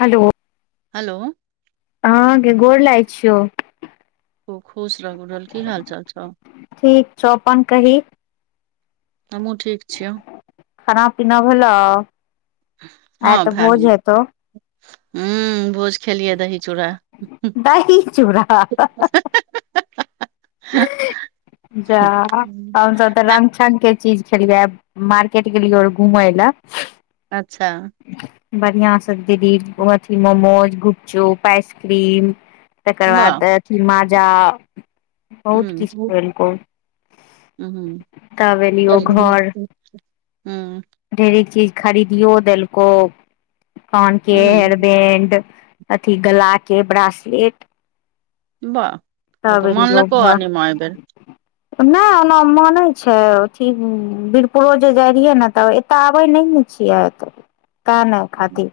Hello. Hello. हं गे गोर लागै छियौ। खूब खुश र गुडल की हाल चाल छौ। ठीक छौ अपन कही हमहूँ ठीक छियौ। खाना पीना भेलो आई तऽ भोज हेतौ। हूं भोज खेलियै दही चूड़ा। दही चूड़ा हा हा। जा हूँ हमसब त रंछन के। चीज खेलियै मार्केट गेलियै आर घुमय लए। अच्छा। बढ़िआं सँ दीदी अो अथि मोमोज गुपचुप आइसक्रीम। तकर वाह बाद ए अथी माजा बहुत किछ खुऐलको। हं एलियो हँ। ढेरीक चीज खरीदियओ देलको -कानके हेयर बैंड। अथी गला के ब्रासलेट। बाह - ह तब तऽ मानलको आ नई मा एबर। त नै ओना मानै छै अथी उ वीरपुरो जे जाइ रहियै ने तऽ। तऽ आबै नहि ने छियै त काने खातिर।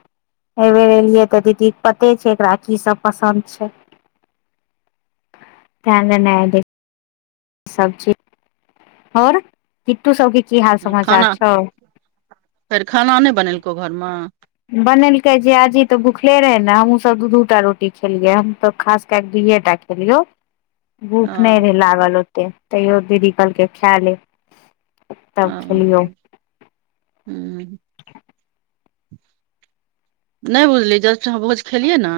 एहिबेर एलियै तऽ दीदी पते छै एकरा की सब पसन्द छै। त नेने एलिइ। सब चीज। और। कीट्टू सबके की हाल समाचार खाना छौ। फेर खाना नहि बनेलकौ घरमे बनेलकै जियाजी तऽ भुखले रहै ने, हमहुू सभ दू- दूटा रोटी खेलियै हमसब खास के दुएटा खेलियो। भूख नै अ रहै लागल ओतै, तैयो दीदी कहलकै खैए ले। तब आं खेलियौ हूं। नै बुझलिय जस्ट अहाँ भोज खेलियै न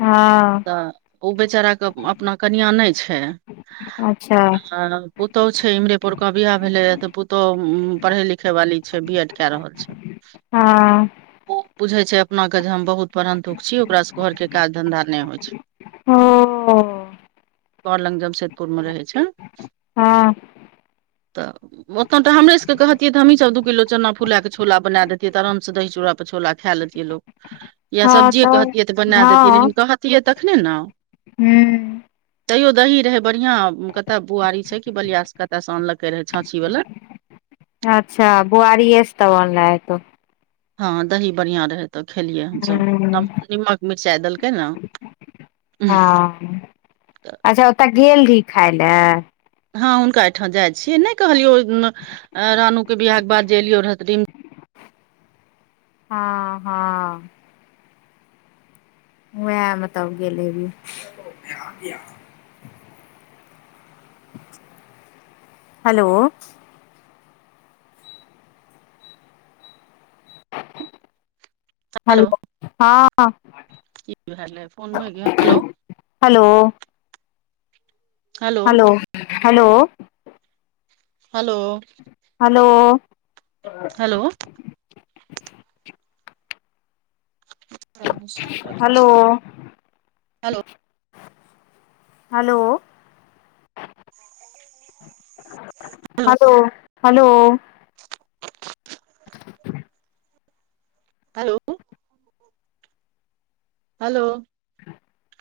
हँ तऽ ओ बेचाराके अपना कनियां नै छै। अच्छा! पुतौहु छै इम्हरे पोंरका बियाह भेले ते, पुतोहु पढ़े लिखे वाली छै, बी एड कैऽ रहल छै। ह हँऽ। बुझै छै अपनाके जे, हम बहुत पढ़न्तुक छी, ओकरासँ घरके काज धन्धा नहि होइ छै। ओऽ। बर लग जमशेदपुर में रहै छै। हँ तऽ। ओतय तऽ हमरे सबके कहतिय तऽ हमी सब दू किलो चना फुला के छोला बना देतियै, तऽ आराम से दही चूड़ाे पर छोला खै लेतयै लोक या हँ सब्जी कहतियै तऽ बना देतियै, लेकिन हँ कहतियै तखने नऽ। हूँ तैयो दही रहे बढ़िया, कतय बुआरी छै, कि बलियाासॅ कतय से आनलकै रहे छाँछी वाला। अच्छा बुआरियएसँ तब अनने हेतौ। हँ दही बढ़िया रहै। तऽ खेलियै हमसब, हूँ नीमक मिरचाइ देलकै ने। हँ अच्छा ओतऽ गेल रही खाइ लए। हँ हुनका ठाॅं जाइ छियै, नै कहलियौ रानु के बियाह के बाद जे एलियो रिम हँ- हँ। उएह मऽ तब गेल हेबही। हेलो। हेलो हँ। की भै फोन में hello. Hello. Hello- hello. Hello. Hello. Hello. Hello. Hello. Hello. Hello- hello. Hello. Hello. ह